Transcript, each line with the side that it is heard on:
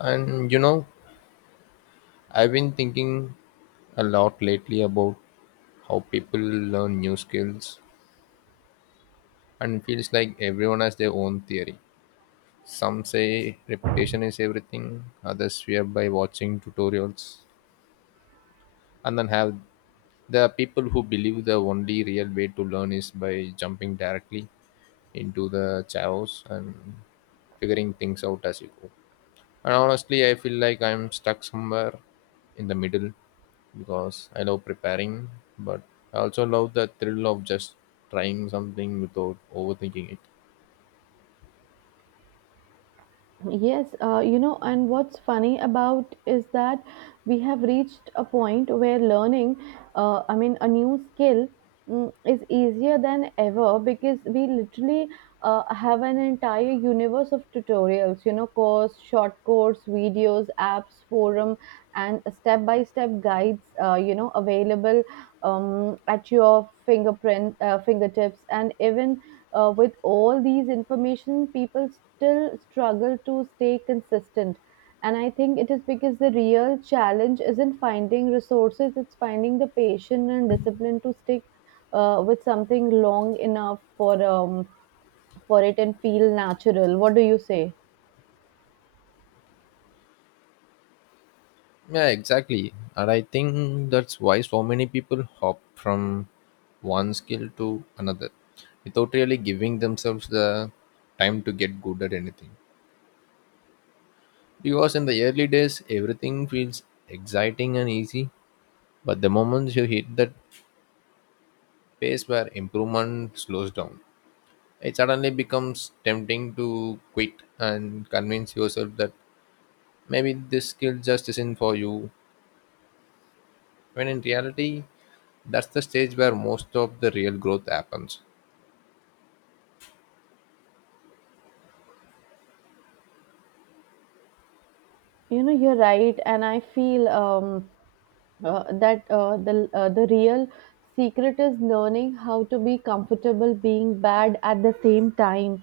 left: And you know, I've been thinking a lot lately about how people learn new skills, and it feels like everyone has their own theory. Some say repetition is everything, others swear by watching tutorials, and then have the people who believe the only real way to learn is by jumping directly into the chaos and figuring things out as you go. And honestly, I feel like I'm stuck somewhere in the middle because I love preparing, but I also love the thrill of just trying something without overthinking it.
right: Yes, and what's funny about is that we have reached a point where learning, I mean, a new skill, is easier than ever, because we literally have an entire universe of tutorials, you know, course, short course, videos, apps, forum, and step-by-step guides, available, at your fingertips. And even with all these information, people still struggle to stay consistent. And I think it is because the real challenge isn't finding resources, it's finding the patience and discipline to stick with something long enough for it and feel natural. What do you say?
left: Yeah, exactly. And I think that's why so many people hop from one skill to another without really giving themselves the time to get good at anything. Because in the early days, everything feels exciting and easy, but the moment you hit that pace where improvement slows down, it suddenly becomes tempting to quit and convince yourself that maybe this skill just isn't for you, when in reality that's the stage where most of the real growth happens.
right: You know, you're right. And I feel that the real secret is learning how to be comfortable being bad at the same time,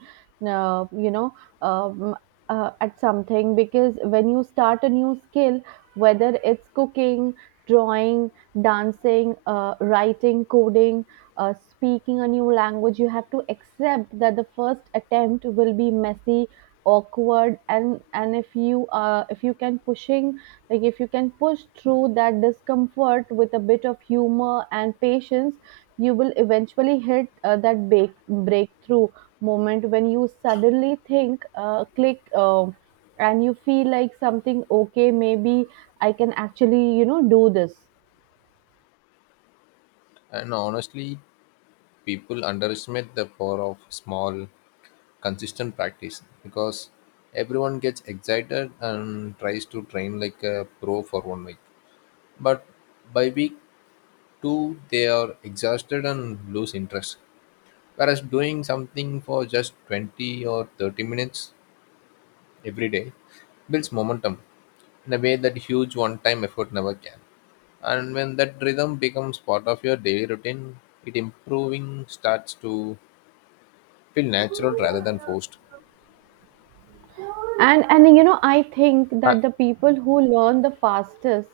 right: uh, you know um, at something, because when you start a new skill, whether it's cooking, drawing, dancing, writing, coding, speaking a new language, you have to accept that the first attempt will be messy, awkward. And if you can pushing like if you can push through that discomfort with a bit of humor and patience, you will eventually hit that breakthrough moment when you suddenly think, click, and you feel like something. Okay, maybe I can actually, do this.
left: And honestly, people underestimate the power of small consistent practice, because everyone gets excited and tries to train like a pro for 1 week, but by week two they are exhausted and lose interest. Whereas doing something for just 20 or 30 minutes every day builds momentum in a way that huge one time effort never can. And when that rhythm becomes part of your daily routine, it improving starts to feel natural rather than forced.
right: And you know, I think
left: Uh,
right: that the people who learn the fastest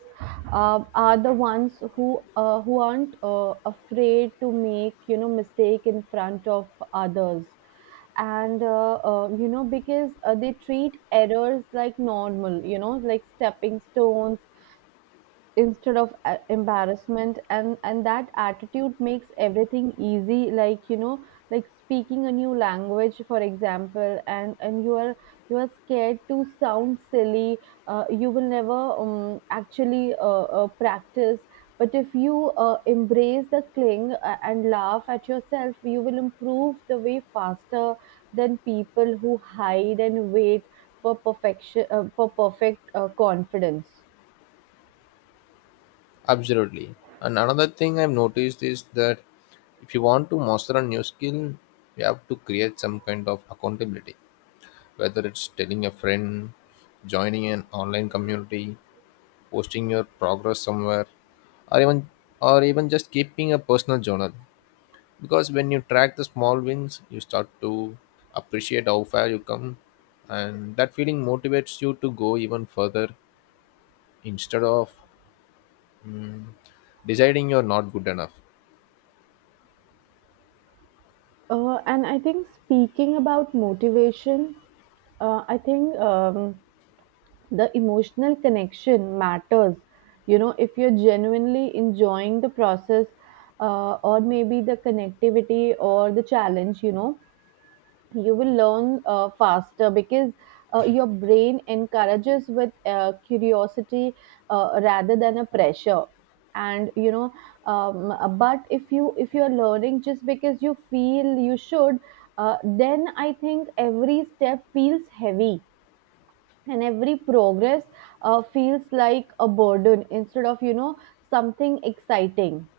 right: are the ones who aren't afraid to make, mistake in front of others. And because they treat errors like normal, you know, like stepping stones instead of embarrassment. And that attitude makes everything easy, like, you know, like speaking a new language for example. And you are scared to sound silly, you will never actually practice. But if you embrace the cling and laugh at yourself, you will improve the way faster than people who hide and wait for perfect confidence.
left: Absolutely. And another thing I've noticed is that if you want to master a new skill, you have to create some kind of accountability. Whether it's telling a friend, joining an online community, posting your progress somewhere, or even or even just keeping a personal journal, because when you track the small wins you start to appreciate how far you come, and that feeling motivates you to go even further instead of deciding you're not good enough.
right: And I think, speaking about motivation, I think, the emotional connection matters. You know, if you're genuinely enjoying the process, or maybe the connectivity or the challenge, you know, you will learn faster because your brain encourages with curiosity rather than a pressure. And you know, um, but if you're learning just because you feel you should, then I think every step feels heavy, and every progress feels like a burden instead of, you know, something exciting.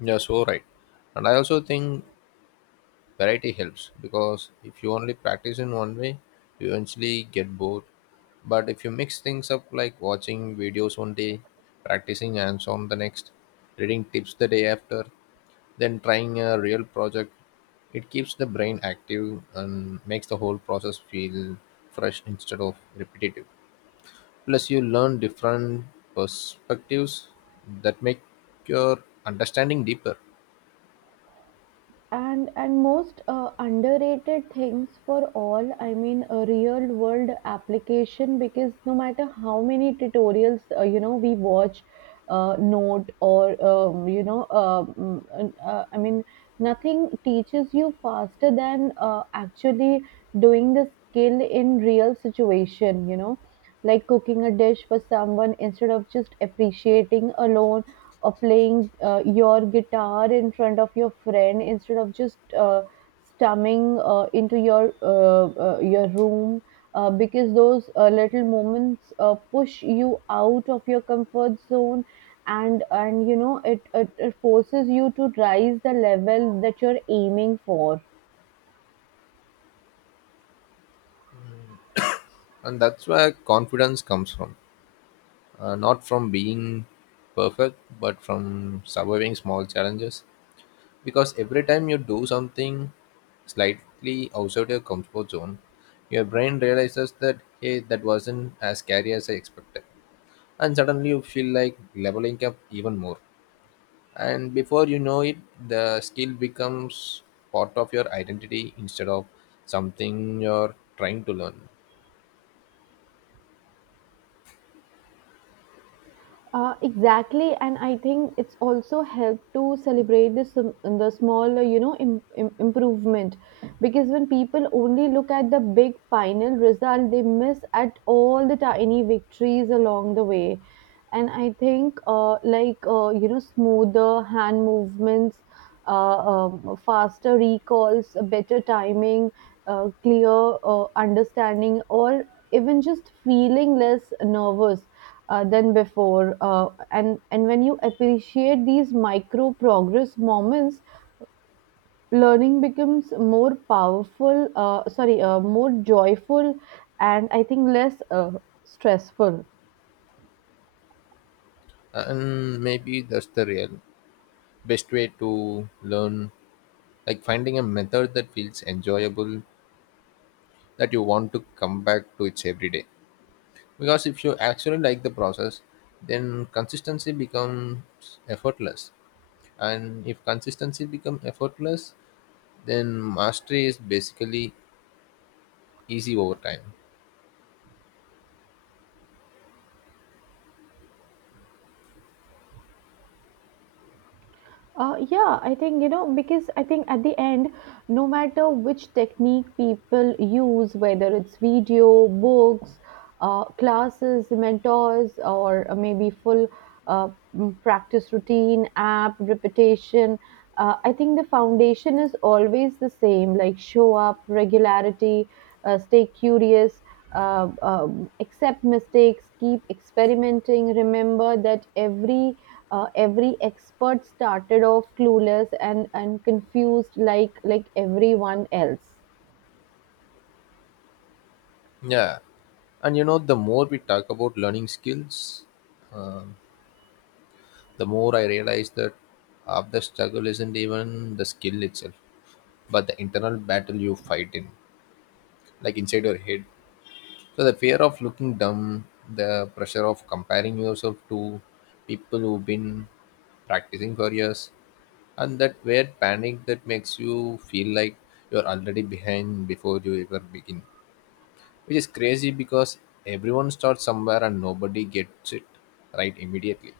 left: You're so right. And I also think variety helps, because if you only practice in one way, you eventually get bored. But if you mix things up like watching videos one day, practicing hands on the next, reading tips the day after, then trying a real project, it keeps the brain active and makes the whole process feel fresh instead of repetitive. Plus, you learn different perspectives that make your understanding deeper,
right: And most underrated things for all, I mean, a real world application, because no matter how many tutorials, we watch note, or I mean, nothing teaches you faster than actually doing the skill in real situation, you know. Like cooking a dish for someone instead of just appreciating alone, or playing your guitar in front of your friend instead of just stumbling into your room. Because those little moments push you out of your comfort zone. And you know, it forces you to rise the level that you're aiming for.
left: and that's where confidence comes from. Not from being perfect, but from surviving small challenges, because every time you do something slightly outside your comfort zone, your brain realizes that hey, that wasn't as scary as I expected, and suddenly you feel like leveling up even more. And before you know it, the skill becomes part of your identity instead of something you're trying to learn.
right: Exactly, and I think it's also helped to celebrate the small, you know, improvement, because when people only look at the big final result, they miss at all the tiny victories along the way. And I think, like, you know, smoother hand movements, faster recalls, better timing, clear understanding, all, even just feeling less nervous than before. And when you appreciate these micro progress moments, learning becomes more powerful, sorry more joyful, and I think less stressful.
left: And maybe that's the real best way to learn, like finding a method that feels enjoyable, that you want to come back to it's every day, because if you actually like the process, then consistency becomes effortless, and if consistency becomes effortless, then mastery is basically easy over time.
right: Yeah, I think, you know, because I think at the end, no matter which technique people use, whether it's video, books, classes, mentors, or maybe full practice routine, app, repetition, I think the foundation is always the same, like show up, regularity, stay curious, accept mistakes, keep experimenting, remember that every expert started off clueless and confused, like everyone else.
left: Yeah, and you know, the more we talk about learning skills, um, the more I realize that half the struggle isn't even the skill itself, but the internal battle you fight in, like inside your head. So the fear of looking dumb, the pressure of comparing yourself to people who've been practicing for years, and that weird panic that makes you feel like you're already behind before you ever begin. Which is crazy because everyone starts somewhere and nobody gets it right immediately.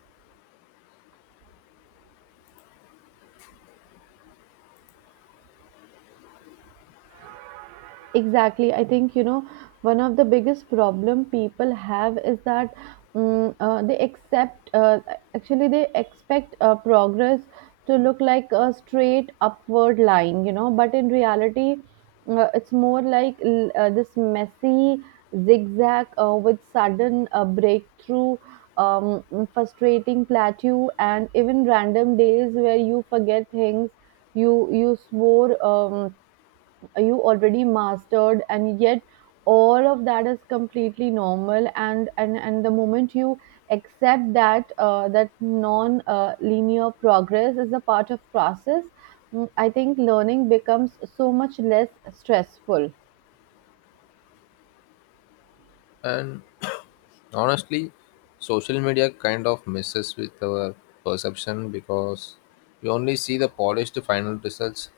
right: Exactly. I think, you know, one of the biggest problem people have is that, they accept, actually, they expect progress to look like a straight upward line, you know, but in reality, it's more like this messy zigzag with sudden breakthrough, um, frustrating plateau, and even random days where you forget things you swore, you already mastered, and yet all of that is completely normal. And the moment you accept that, that non linear progress is a part of process, I think learning becomes so much less stressful.
left: And honestly, social media kind of messes with our perception, because we only see the polished final results,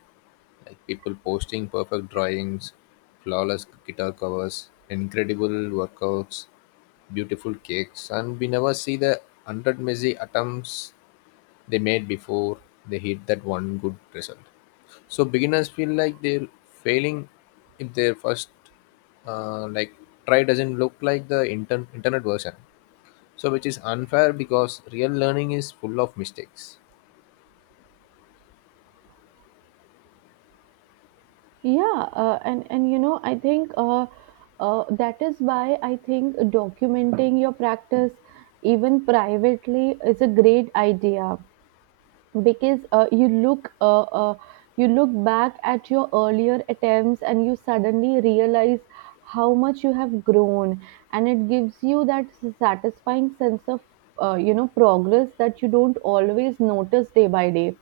left: like people posting perfect drawings, flawless guitar covers, incredible workouts, beautiful cakes, and we never see the hundred messy attempts they made before they hit that one good result. So beginners feel like they're failing if their first like try doesn't look like the internet version. So which is unfair, because real learning is full of mistakes.
right: Yeah, and you know, I think, that is why I think documenting your practice even privately is a great idea, because you look back at your earlier attempts, and you suddenly realize how much you have grown. And it gives you that satisfying sense of, you know, progress that you don't always notice day by day,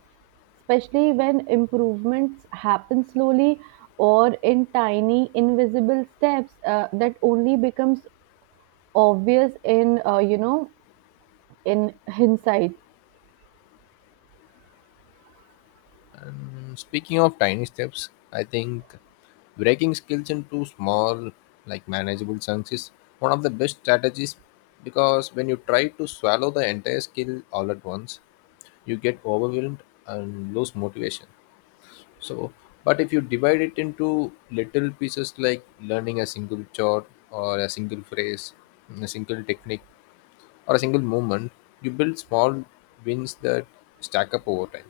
right: especially when improvements happen slowly or in tiny invisible steps that only becomes obvious in, you know, in hindsight.
left: And speaking of tiny steps, I think breaking skills into small, like manageable chunks is one of the best strategies, because when you try to swallow the entire skill all at once, you get overwhelmed and lose motivation. So, but if you divide it into little pieces like learning a single chord or a single phrase, a single technique, or a single movement, you build small wins that stack up over time.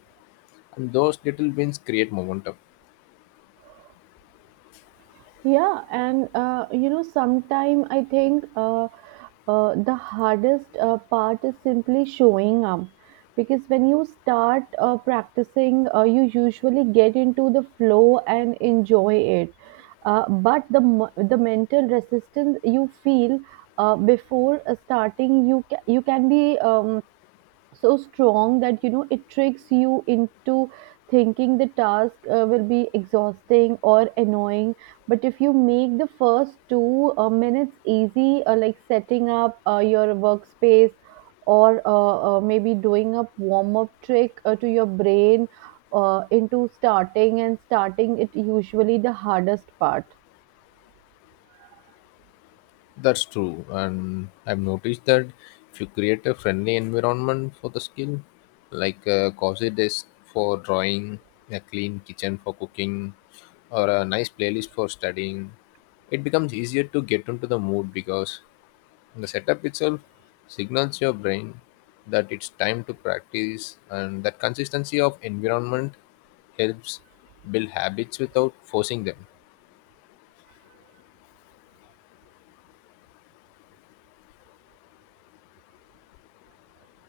left: And those little wins create momentum.
right: Yeah, and you know, sometime I think the hardest part is simply showing up, because when you start practicing, you usually get into the flow and enjoy it. But the mental resistance you feel before starting, you can be, so strong that, you know, it tricks you into thinking the task will be exhausting or annoying. But if you make the first 2 minutes easy, like setting up your workspace, or maybe doing a warm up trick to your brain into starting, and starting it usually the hardest part.
left: That's true, and I've noticed that if you create a friendly environment for the skill, like a cozy desk for drawing, a clean kitchen for cooking, or a nice playlist for studying, it becomes easier to get into the mood, because the setup itself signals your brain that it's time to practice, and that consistency of environment helps build habits without forcing them.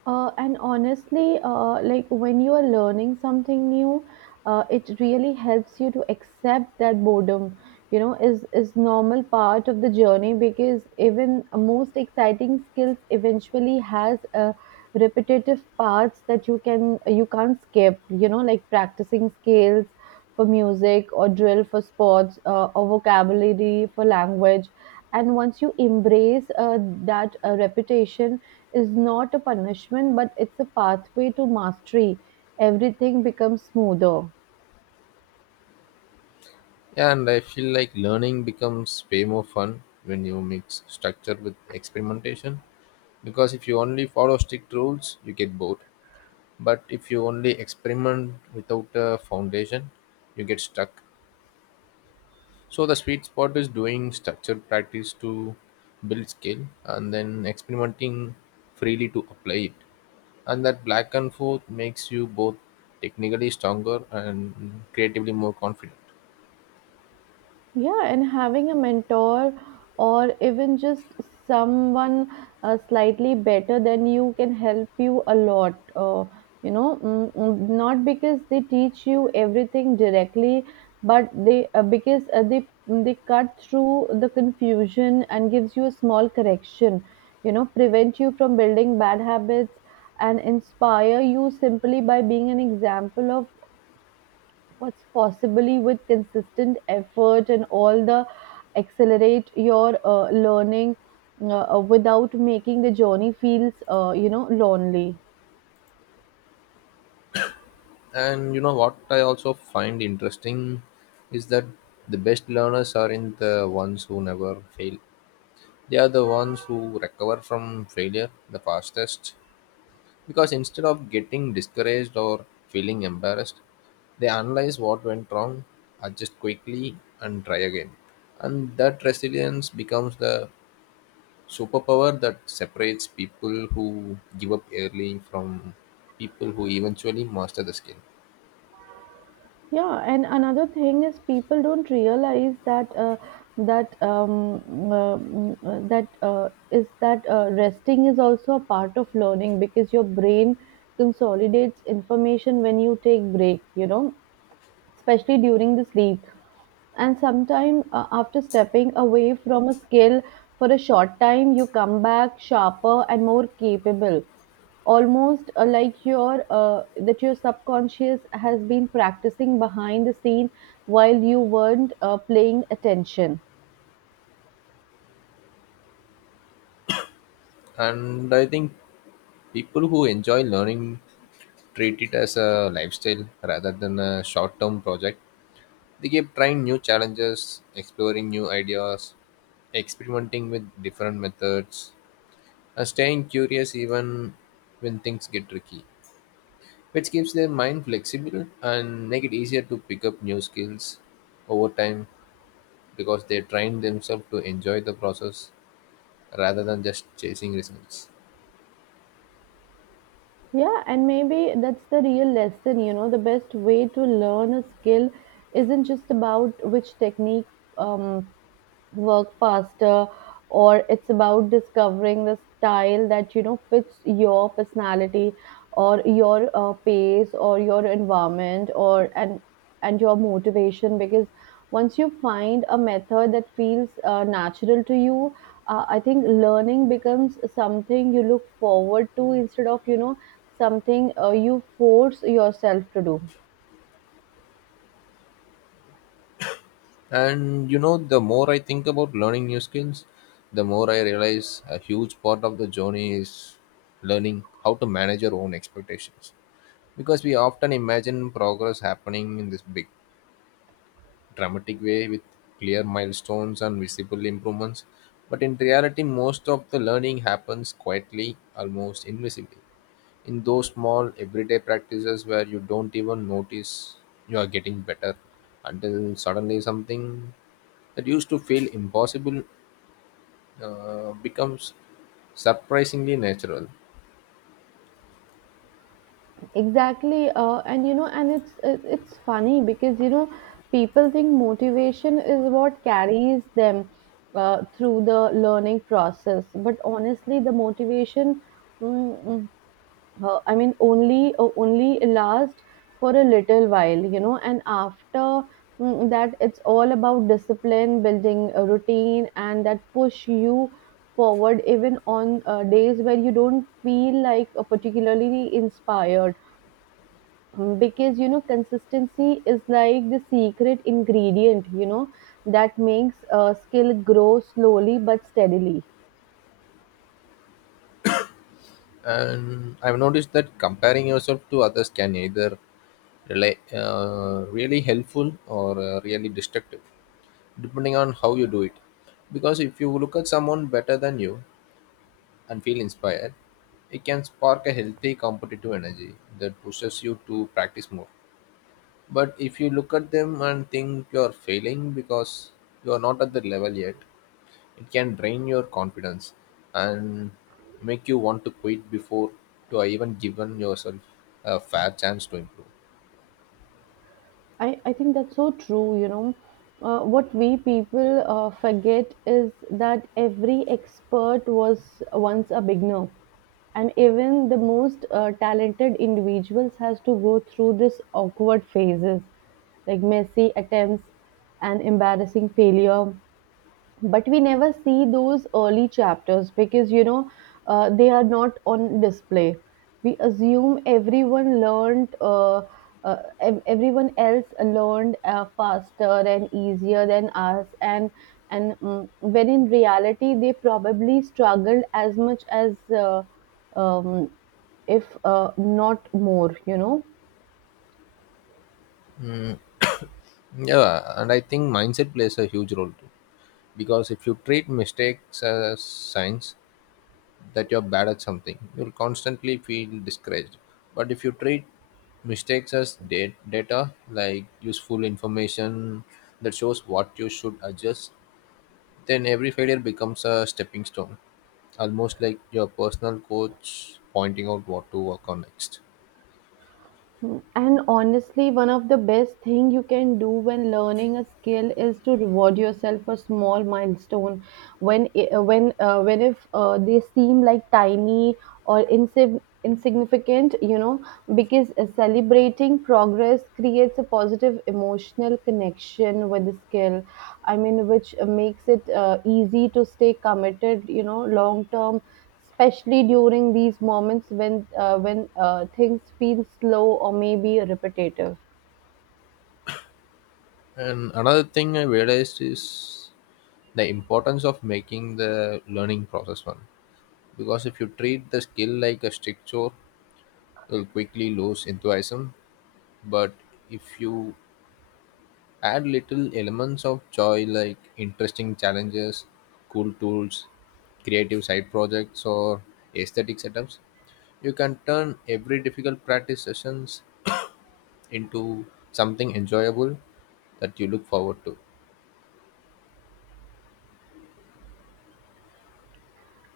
right: And honestly, like when you are learning something new, it really helps you to accept that boredom, you know, is normal part of the journey, because even most exciting skills eventually has repetitive parts that you can't skip, you know, like practicing scales for music, or drill for sports, or vocabulary for language. And once you embrace that reputation is not a punishment, but it's a pathway to mastery, everything becomes smoother.
left: Yeah, and I feel like learning becomes way more fun when you mix structure with experimentation. Because if you only follow strict rules, you get bored. But if you only experiment without a foundation, you get stuck. So the sweet spot is doing structured practice to build skill, and then experimenting freely to apply it. And that black and forth makes you both technically stronger and creatively more confident.
right: Yeah, and having a mentor, or even just someone slightly better than you, can help you a lot. You know, not because they teach you everything directly, but they cut through the confusion and gives you a small correction. You know, prevent you from building bad habits, and inspire you simply by being an example of what's possibly with consistent effort, and all the accelerate your learning, without making the journey feels, you know, lonely.
left: And you know what I also find interesting is that the best learners aren't the ones who never fail. They are the ones who recover from failure the fastest. Because instead of getting discouraged or feeling embarrassed, they analyze what went wrong, adjust quickly, and try again. And that resilience becomes the superpower that separates people who give up early from people who eventually master the skill.
right: Yeah, and another thing is, people don't realize that resting is also a part of learning, because your brain consolidates information when you take break, you know, especially during the sleep. And sometime after stepping away from a skill for a short time, you come back sharper and more capable. Almost like your, that your subconscious has been practicing behind the scene, while you weren't paying attention.
left: And I think people who enjoy learning treat it as a lifestyle rather than a short term project. They keep trying new challenges, exploring new ideas, experimenting with different methods, and staying curious even when things get tricky, which keeps their mind flexible and make it easier to pick up new skills over time, because they train themselves to enjoy the process rather than just chasing results.
right: Yeah, and maybe that's the real lesson. You know, the best way to learn a skill isn't just about which technique um, work faster, or it's about discovering the style that fits your personality or your pace or your environment or and your motivation. Because once you find a method that feels natural to you, I think learning becomes something you look forward to instead of something you force yourself to do.
left: And you know, the more I think about learning new skills, the more I realize a huge part of the journey is learning how to manage your own expectations. Because we often imagine progress happening in this big dramatic way with clear milestones and visible improvements. But in reality, most of the learning happens quietly, almost invisibly, in those small everyday practices where you don't even notice you are getting better, until suddenly something that used to feel impossible becomes surprisingly natural.
right: Exactly, and you know, and it's funny because you know, people think motivation is what carries them through the learning process, but honestly, the motivation, mm, mm, I mean, only lasts for a little while, you know, and after that, it's all about discipline, building a routine, and that push you forward even on days where you don't feel like particularly inspired, because you know consistency is like the secret ingredient, you know, that makes a skill grow slowly but steadily.
left: And I've noticed that comparing yourself to others can either rela really helpful or really destructive, depending on how you do it. Because if you look at someone better than you and feel inspired, it can spark a healthy competitive energy that pushes you to practice more. But if you look at them and think you're failing because you're not at the level yet, it can drain your confidence and make you want to quit before you are even given yourself a fair chance to improve.
right: I think that's so true, you know. What we people forget is that every expert was once a beginner, and even the most talented individuals has to go through this awkward phases, like messy attempts and embarrassing failure, but we never see those early chapters because you know they are not on display. We assume everyone learned everyone else learned faster and easier than us, and when in reality they probably struggled as much as um, if not more, you know.
left: Mm, yeah, and I think mindset plays a huge role too. Because if you treat mistakes as signs that you're bad at something, you'll constantly feel discouraged. But if you treat mistakes as data, like useful information that shows what you should adjust, then every failure becomes a stepping stone, almost like your personal coach pointing out what to work on next.
right: And honestly, one of the best thing you can do when learning a skill is to reward yourself for small milestone when I- when if they seem like tiny or insignificant, you know, because celebrating progress creates a positive emotional connection with the skill. I mean, which makes it easy to stay committed, you know, long term, especially during these moments when things feel slow or maybe repetitive.
left: And another thing I realized is the importance of making the learning process fun. Because if you treat the skill like a strict chore, you'll quickly lose enthusiasm. But if you add little elements of joy like interesting challenges, cool tools, creative side projects, or aesthetic setups, you can turn every difficult practice sessions into something enjoyable that you look forward to.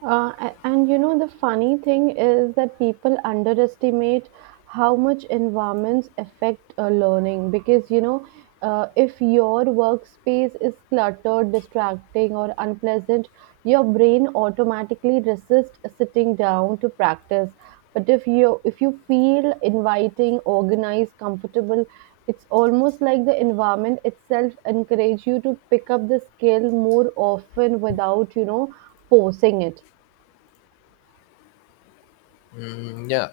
right: And you know, the funny thing is that people underestimate how much environments affect learning because, you know, if your workspace is cluttered, distracting, or unpleasant, your brain automatically resists sitting down to practice. But if you feel inviting, organized, comfortable, it's almost like the environment itself encourages you to pick up the skill more often without forcing it.
left: Mm, yeah,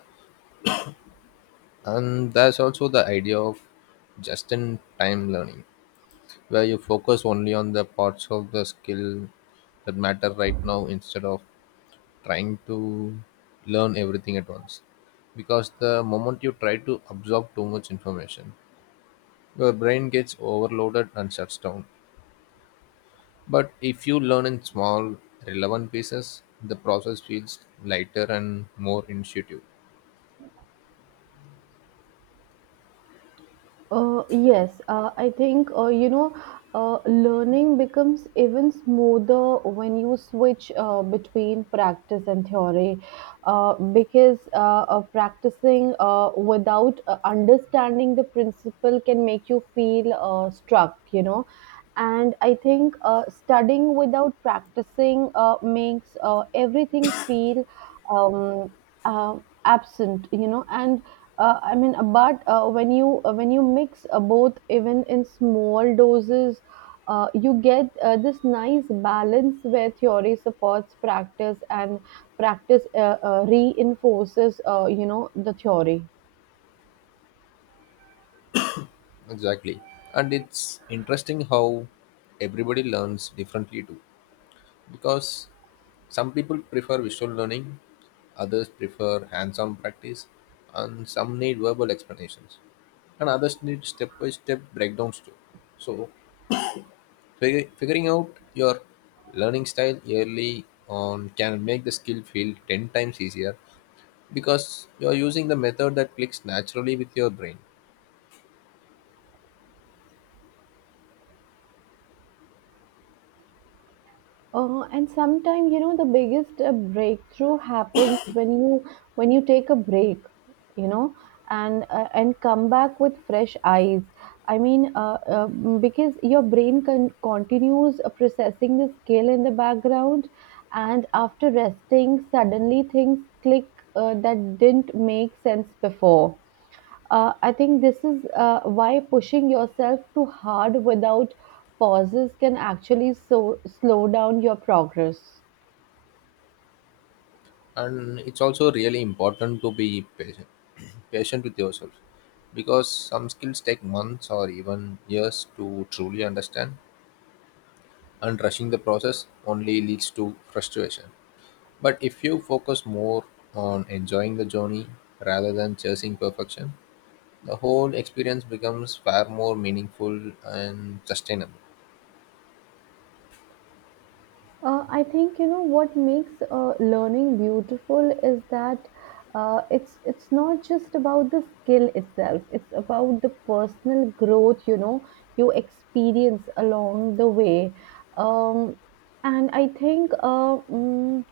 left: and there's also the idea of just in time learning, where you focus only on the parts of the skill that matter right now instead of trying to learn everything at once. Because the moment you try to absorb too much information, your brain gets overloaded and shuts down. But if you learn in small, relevant pieces, the process feels lighter and more intuitive.
right: Yes, I think you know, learning becomes even smoother when you switch between practice and theory, because practicing without understanding the principle can make you feel struck, you know. And I think studying without practicing makes everything feel um, uh, absent, you know. And uh, i mean uh, but uh, when you mix both, even in small doses, you get this nice balance where theory supports practice and practice reinforces, the theory.
left: Exactly. And it's interesting how everybody learns differently too. Because some people prefer visual learning, others prefer hands on practice, and some need verbal explanations, and others need step by step breakdowns too. So, figuring out your learning style early on can make the skill feel 10 times easier, because you're using the method that clicks naturally with your brain.
right: And sometimes, you know, the biggest breakthrough happens when you take a break, you know, and come back with fresh eyes. i mean uh, uh, because your brain continues processing the skill in the background, and after resting, suddenly things click that didn't make sense before. I think this is why pushing yourself too hard without pauses can actually so slow down your progress.
left: And it's also really important to be patient patient with yourself, because some skills take months or even years to truly understand, and rushing the process only leads to frustration. But if you focus more on enjoying the journey rather than chasing perfection, the whole experience becomes far more meaningful and sustainable.
right: I think you know what makes learning beautiful is that it's not just about the skill itself. It's about the personal growth, you know, you experience along the way, um, and I think.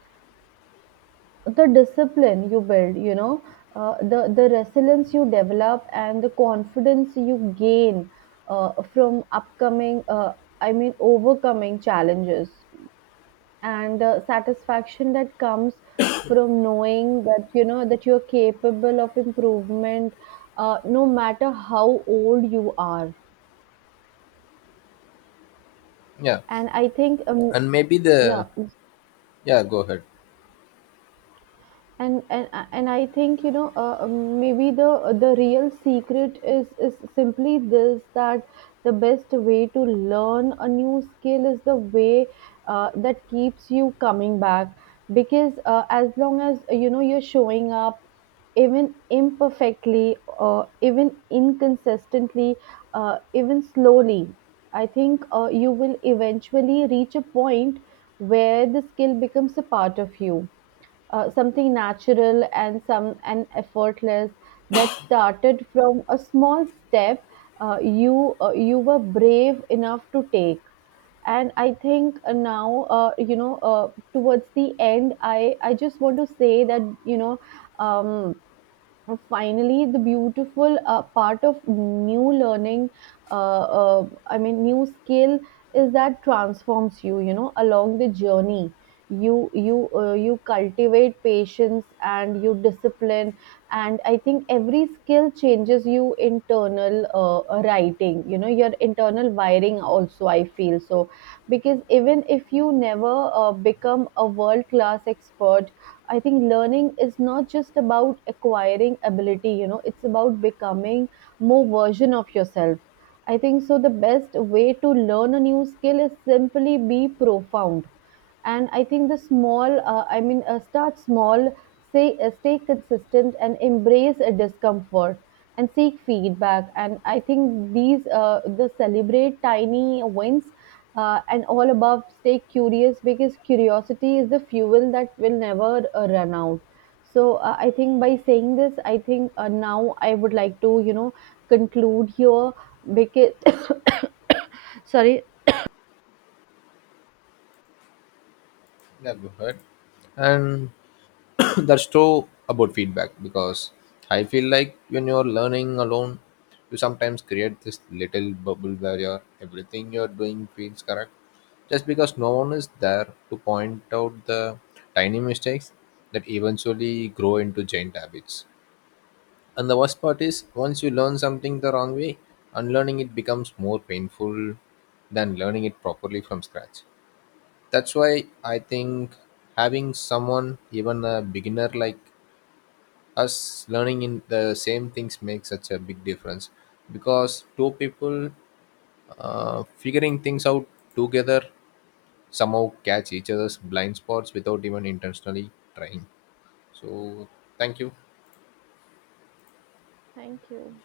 right: The discipline you build, you know, the resilience you develop, and the confidence you gain from upcoming I mean overcoming challenges, and the satisfaction that comes from knowing, that you're capable of improvement no matter how old you are.
left: Yeah.
right: and i think um,
left: And maybe
right: yeah
left: the, yeah, go ahead.
right: and and and I think, you know, maybe the real secret is simply this, that the best way to learn a new skill is the way that keeps you coming back, because as long as you know you're showing up, even imperfectly, even inconsistently, uh, even slowly, I think you will eventually reach a point where the skill becomes a part of you, something natural and some and effortless, that started from a small step you were brave enough to take. And I think now you know, towards the end, I just want to say that, you know, um, finally, the beautiful part of new learning, I mean new skill, is that transforms you, you know, along the journey. You you cultivate patience and you discipline, and I think every skill changes you internal writing you know, your internal wiring also, I feel so, because even if you never become a world class expert, I think learning is not just about acquiring ability, you know, it's about becoming more version of yourself. I think so the best way to learn a new skill is simply be profound. And I think the start small, say, stay consistent and embrace a discomfort and seek feedback. And I think these, the celebrate tiny wins and all above, stay curious, because curiosity is the fuel that will never run out. So I think, by saying this, I think now I would like to, you know, conclude here because sorry.
left: Yeah, go ahead. And that's true about feedback, because I feel like when you're learning alone, you sometimes create this little bubble where you're, everything you're doing feels correct just because no one is there to point out the tiny mistakes that eventually grow into giant habits. And the worst part is, once you learn something the wrong way, unlearning it becomes more painful than learning it properly from scratch. That's why I think having someone, even a beginner like us learning in the same things, makes such a big difference, because two people figuring things out together somehow catch each other's blind spots without even intentionally trying. So thank you.
right: Thank you.